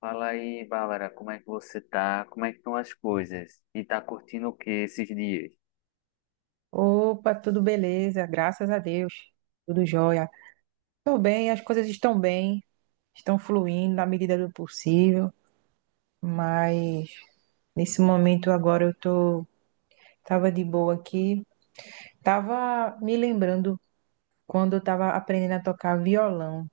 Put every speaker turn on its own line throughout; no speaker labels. Fala aí, Bárbara, como é que você tá? Como é que estão as coisas? E tá curtindo o que esses dias?
Opa, tudo beleza, graças a Deus, tudo jóia. Tô bem, as coisas estão bem, estão fluindo na medida do possível, mas nesse momento agora tava de boa aqui, tava me lembrando quando eu tava aprendendo a tocar violão.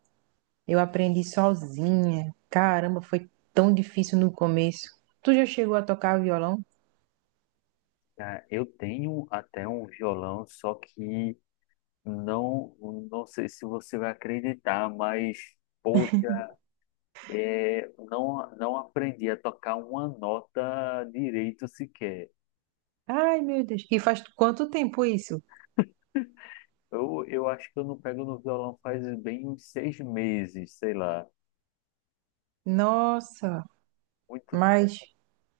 Eu aprendi sozinha, caramba, foi tão difícil no começo. Tu já chegou a tocar violão?
Cara, eu tenho até um violão, só que não, não sei se você vai acreditar, mas poxa, é, não, não aprendi a tocar uma nota direito sequer.
Ai, meu Deus, e faz quanto tempo isso?
Eu acho que eu não pego no violão faz bem uns 6 meses, sei lá.
Nossa,
Muito
mas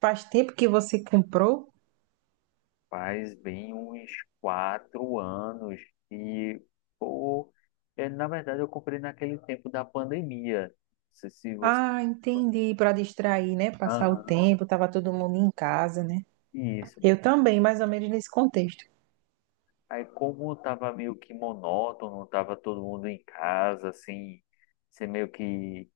faz tempo que você comprou?
Faz bem uns 4 anos e, pô, é, na verdade eu comprei naquele tempo da pandemia. Não sei se você...
Ah, entendi. Para distrair, né? Passar o
Aham,
tempo, tava todo mundo em casa, né?
isso.
Eu também, mais ou menos nesse contexto.
Aí como tava meio que monótono, tava todo mundo em casa, assim, sem meio que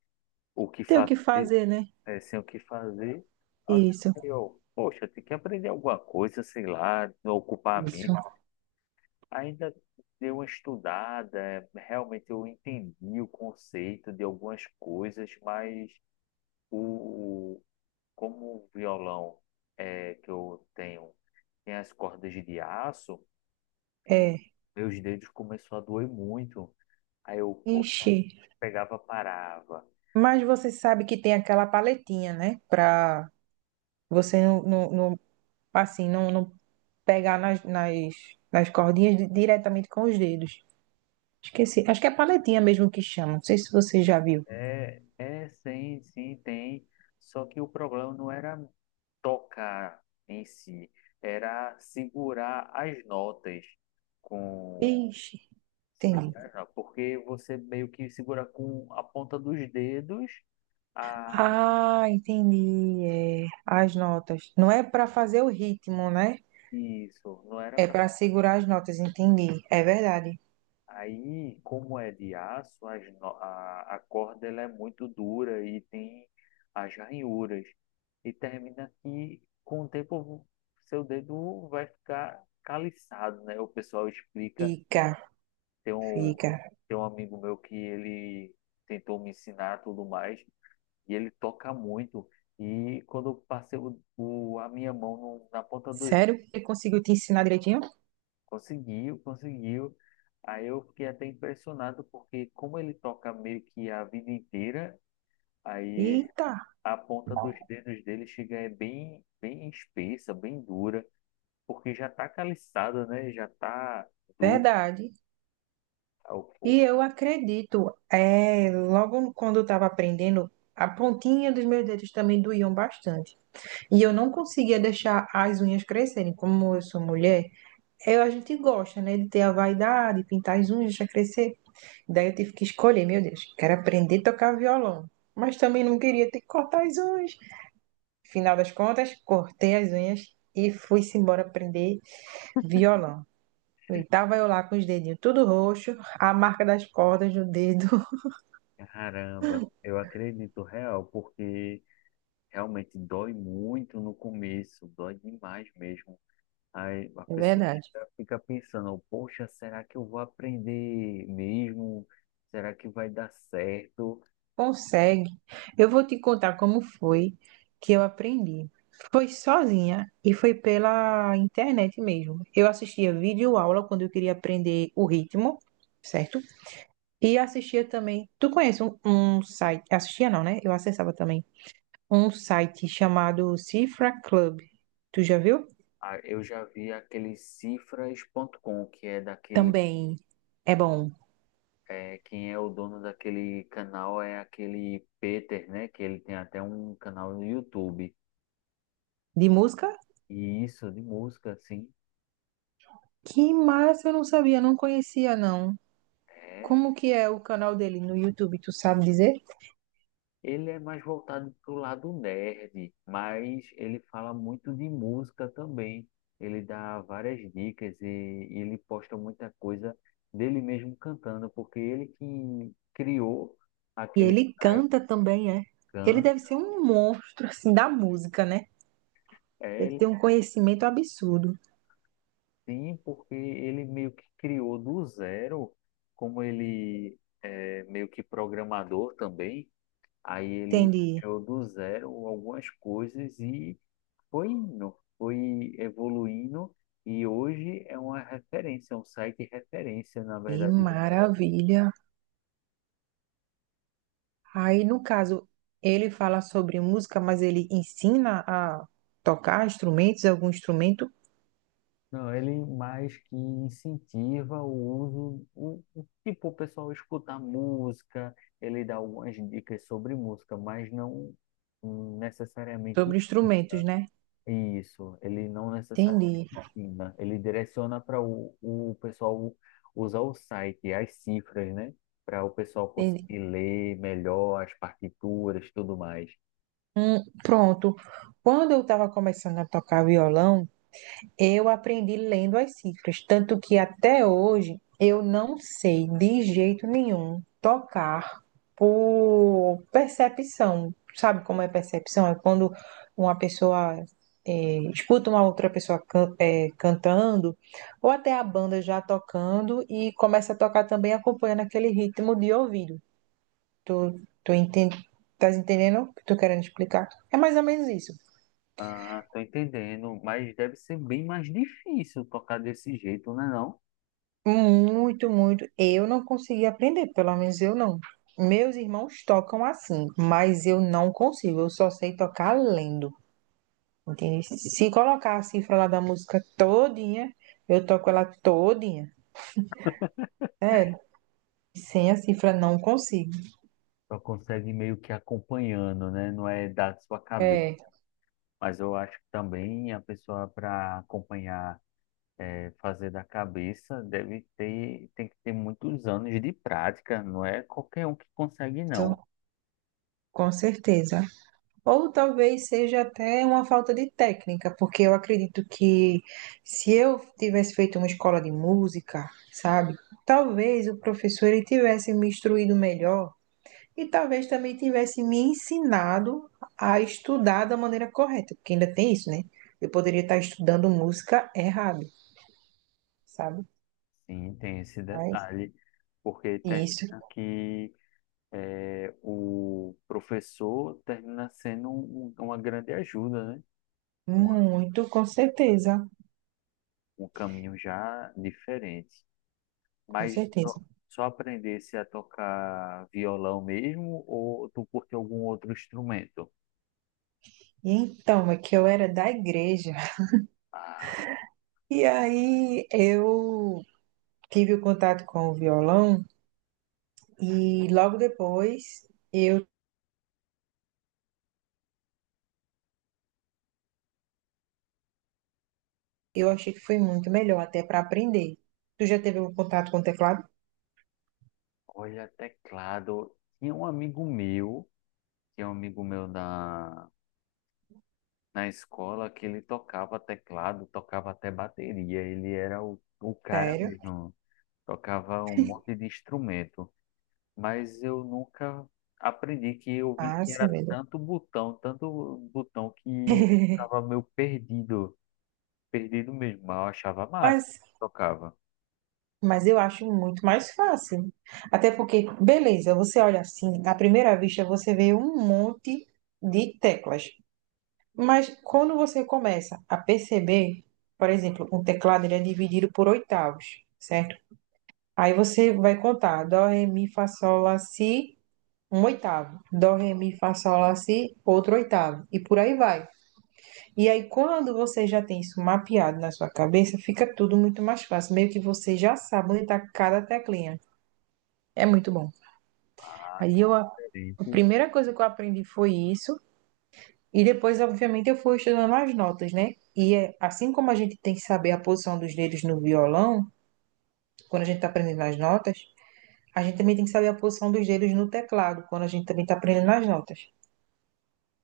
o que
Tem o que
fazer,
fazer, né?
é, sem o que fazer,
Isso,
aí eu, poxa, tem que aprender alguma coisa, sei lá, ocupar a mente.
isso.
Ainda dei uma estudada, realmente eu entendi o conceito de algumas coisas, mas o, o- como o violão é, que eu tenho tem as cordas de aço,
É.
meus dedos começou a doer muito. Aí eu, poxa,
Ixi.
pegava, parava.
Mas você sabe que tem aquela paletinha, né? Para você assim, não pegar nas cordinhas diretamente com os dedos. Esqueci. Acho que é paletinha mesmo que chama. Não sei se você já viu.
É, é, sim, sim, tem. Só que o problema não era tocar em si, era segurar as notas com...
Ixi, entendi.
Segura não, porque você meio que segura com a ponta dos dedos. Ah,
Ah, entendi. É, as notas. Não é para fazer o ritmo, né?
isso, não era
É
pra...
para segurar as notas, entendi. É verdade.
Aí, como é de aço, as no- a corda ela é muito dura e tem as ranhuras. E termina que, com o tempo, seu dedo vai ficar caliçado, né? O pessoal explica.
Fica,
Tem um,
fica.
tem um amigo meu que ele tentou me ensinar tudo mais, e ele toca muito. E quando eu passei a minha mão na ponta dos...
Sério que ele conseguiu te ensinar direitinho?
Conseguiu, conseguiu. Aí eu fiquei até impressionado, porque como ele toca meio que a vida inteira, aí
Eita,
a ponta dos dedos dele chega é bem, bem espessa, bem dura, porque já tá caliçada, né? Já tá dura.
verdade.
Aí eu, "Pô."
E eu acredito, é, logo quando eu estava aprendendo, a pontinha dos meus dedos também doíam bastante. E eu não conseguia deixar as unhas crescerem. Como eu sou mulher, a gente gosta, né, de ter a vaidade, pintar as unhas, deixar crescer. Daí eu tive que escolher, meu Deus, quero aprender a tocar violão, mas também não queria ter que cortar as unhas. Final das contas, cortei as unhas e fui-se embora aprender violão. E tava eu lá com os dedinhos tudo roxo, a marca das cordas no dedo.
Caramba, eu acredito real, porque realmente dói muito no começo, dói demais mesmo. Aí a
É
pessoa
verdade.
fica pensando, poxa, será que eu vou aprender mesmo? Será que vai dar certo?
Consegue. Eu vou te contar como foi que eu aprendi. Foi sozinha e foi pela internet mesmo. Eu assistia vídeo aula quando eu queria aprender o ritmo, certo? E assistia também. Tu conhece um site? Assistia não, né? Eu acessava também. Um site chamado Cifra Club. Tu já viu?
Ah, eu já vi aquele cifras.com, que é daquele,
Também é bom.
é, quem é o dono daquele canal é aquele Peter, né? Que ele tem até um canal no YouTube.
De música?
E isso de música, assim,
Que massa, eu não sabia, não conhecia, não.
é
Como que é o canal dele no YouTube, tu sabe dizer?
ele é mais voltado para o lado nerd, mas ele fala muito de música também. Ele dá várias dicas e ele posta muita coisa dele mesmo cantando, porque ele que criou
E
aquele
ele canta também, é. Ele
Taikan,
deve ser um monstro, assim, da música, né?
é
Deve ter
ele
um conhecimento absurdo.
sim, porque ele meio que criou do zero, como ele é meio que programador também, aí ele
Entendi.
criou do zero algumas coisas e foi indo, foi evoluindo e hoje é uma referência, é um site referência, na
Que
verdade. Do
maravilha. Aí, no caso, ele fala sobre música, mas ele ensina a tocar instrumentos, algum instrumento,
Não, ele mais que incentiva o uso, tipo, o pessoal escutar música, ele dá algumas dicas sobre música, mas não necessariamente
sobre instrumentos,
ensina.
né?
Isso, ele não necessariamente
Entendi,
ensina, ele direciona para o pessoal usar o site, as cifras, né? Para o pessoal
entendi.
conseguir ler melhor as partituras, tudo mais.
Pronto. Quando eu estava começando a tocar violão, eu aprendi lendo as cifras, tanto que até hoje eu não sei de jeito nenhum tocar por percepção. Sabe como é percepção? É quando uma pessoa escuta uma outra pessoa cantando, ou até a banda já tocando e começa a tocar também acompanhando aquele ritmo de ouvido. Tu, tu entende? Estás entendendo o que eu tô querendo explicar? É mais ou menos isso.
Ah, tô entendendo, mas deve ser bem mais difícil tocar desse jeito, né não?
Muito, muito. Eu não consegui aprender, pelo menos eu não. Meus irmãos tocam assim, mas eu não consigo. Eu só sei tocar lendo, entende? Se colocar a cifra lá da música todinha, eu toco ela todinha. É, sem a cifra não consigo.
Só consegue meio que acompanhando, né? Não é da sua cabeça.
É,
Mas eu acho que também a pessoa para acompanhar, fazer da cabeça deve ter, tem que ter muitos anos de prática, não é qualquer um que consegue, não.
isso, com certeza. Ou talvez seja até uma falta de técnica, porque eu acredito que se eu tivesse feito uma escola de música, sabe? Talvez o professor ele tivesse me instruído melhor e talvez também tivesse me ensinado a estudar da maneira correta, porque ainda tem isso, né? Eu poderia estar estudando música errado, sabe?
Sim, tem esse
Mas
detalhe, porque termina
isso,
que, o professor termina sendo uma grande ajuda, né? Um,
muito, com certeza,
um caminho já diferente.
com
Mas
certeza.
só, só aprendesse a tocar violão mesmo, ou tu curte algum outro instrumento?
E então, é que eu era da igreja.
Ah,
E aí eu tive o contato com o violão e logo depois eu, eu achei que foi muito melhor até para aprender. Tu já teve um contato com o teclado?
olha, teclado. Tinha um amigo meu na escola que ele tocava teclado, tocava até bateria. Ele era o cara
Sério?
mesmo. Tocava um monte de instrumento. Mas eu nunca aprendi, que eu vi
Ah,
que
sim,
era
beleza.
tanto botão que eu ficava meio perdido. Perdido mesmo. Mas eu achava massa.
Mas,
Tocava.
mas eu acho muito mais fácil. Até porque, beleza, você olha assim, à primeira vista você vê um monte de teclas. Mas quando você começa a perceber, por exemplo, um teclado ele é dividido por oitavos, certo? Aí você vai contar dó, ré, mi, fá, sol, lá, si, um oitavo. Dó, ré, mi, fá, sol, lá, si, outro oitavo. E por aí vai. E aí, quando você já tem isso mapeado na sua cabeça, fica tudo muito mais fácil. Meio que você já sabe onde está cada teclinha. É muito bom.
Ah,
Aí, a
diferente.
primeira coisa que eu aprendi foi isso. E depois, obviamente, eu fui estudando as notas, né? E assim como a gente tem que saber a posição dos dedos no violão, quando a gente está aprendendo as notas, a gente também tem que saber a posição dos dedos no teclado, quando a gente também está aprendendo as notas.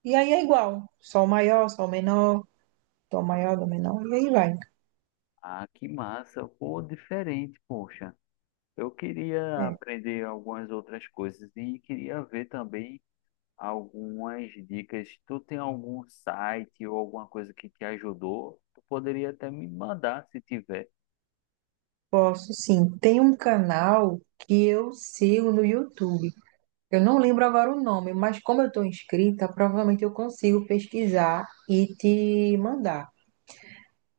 E aí é igual, sol maior, sol menor, dó maior, dó menor, e aí vai.
Ah, que massa. Pô, diferente, poxa. Eu queria
É,
aprender algumas outras coisas e queria ver também algumas dicas. Tu tem algum site ou alguma coisa que te ajudou? Tu poderia até me mandar se tiver.
posso sim. Tem um canal que eu sigo no YouTube. Eu não lembro agora o nome, mas como eu estou inscrita, provavelmente eu consigo pesquisar e te mandar.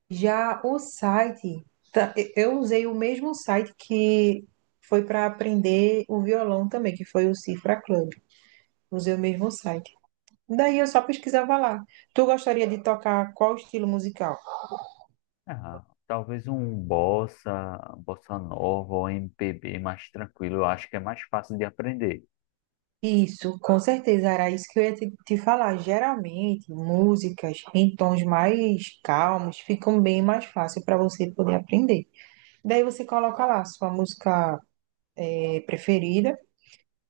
Já o site, eu usei o mesmo site que foi para aprender o violão também, que foi o Cifra Club. Usei o mesmo site. Daí eu só pesquisava lá. Tu gostaria de tocar qual estilo musical?
Ah, talvez um bossa nova ou MPB mais tranquilo. Eu acho que é mais fácil de aprender.
Isso, com certeza, era isso que eu ia te falar. Geralmente, músicas em tons mais calmos ficam bem mais fácil para você poder aprender. Daí você coloca lá a sua música preferida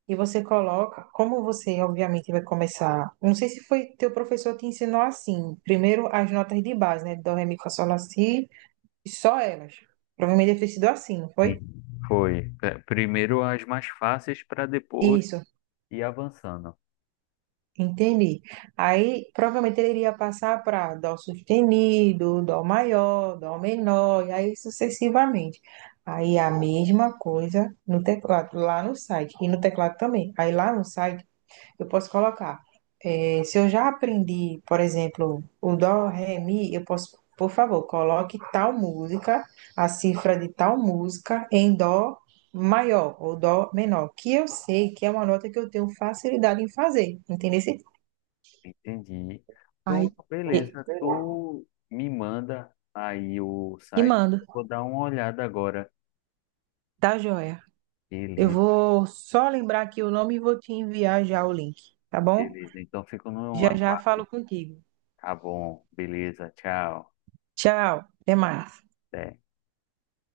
e você coloca, como você obviamente vai começar, não sei se foi teu professor te ensinou assim, primeiro as notas de base, né? Dó, ré, mi, fá, sol, lá, si, e só elas. Provavelmente deve ter sido assim, não foi?
E foi. Primeiro as mais fáceis para depois
Isso.
ir avançando.
Entendi. Aí provavelmente ele iria passar para dó sustenido, dó maior, dó menor, e aí sucessivamente. Aí a mesma coisa no teclado, lá no site, e no teclado também. Aí lá no site eu posso colocar, se eu já aprendi, por exemplo, o dó, ré, mi, eu posso, por favor, coloque tal música, a cifra de tal música em dó maior ou dó menor, que eu sei que é uma nota que eu tenho facilidade em fazer, entendeu?
Entendi.
Ai,
Pronto,
e,
beleza. Tu me manda aí o
te
site.
mando,
Eu vou dar uma olhada agora.
tá joia? Eu
Beleza,
vou só lembrar aqui o nome e vou te enviar já o link, tá bom?
beleza. Então fico no
Já já falo
aguardo.
contigo.
Tá bom, beleza, tchau.
Tchau, até mais.
Até.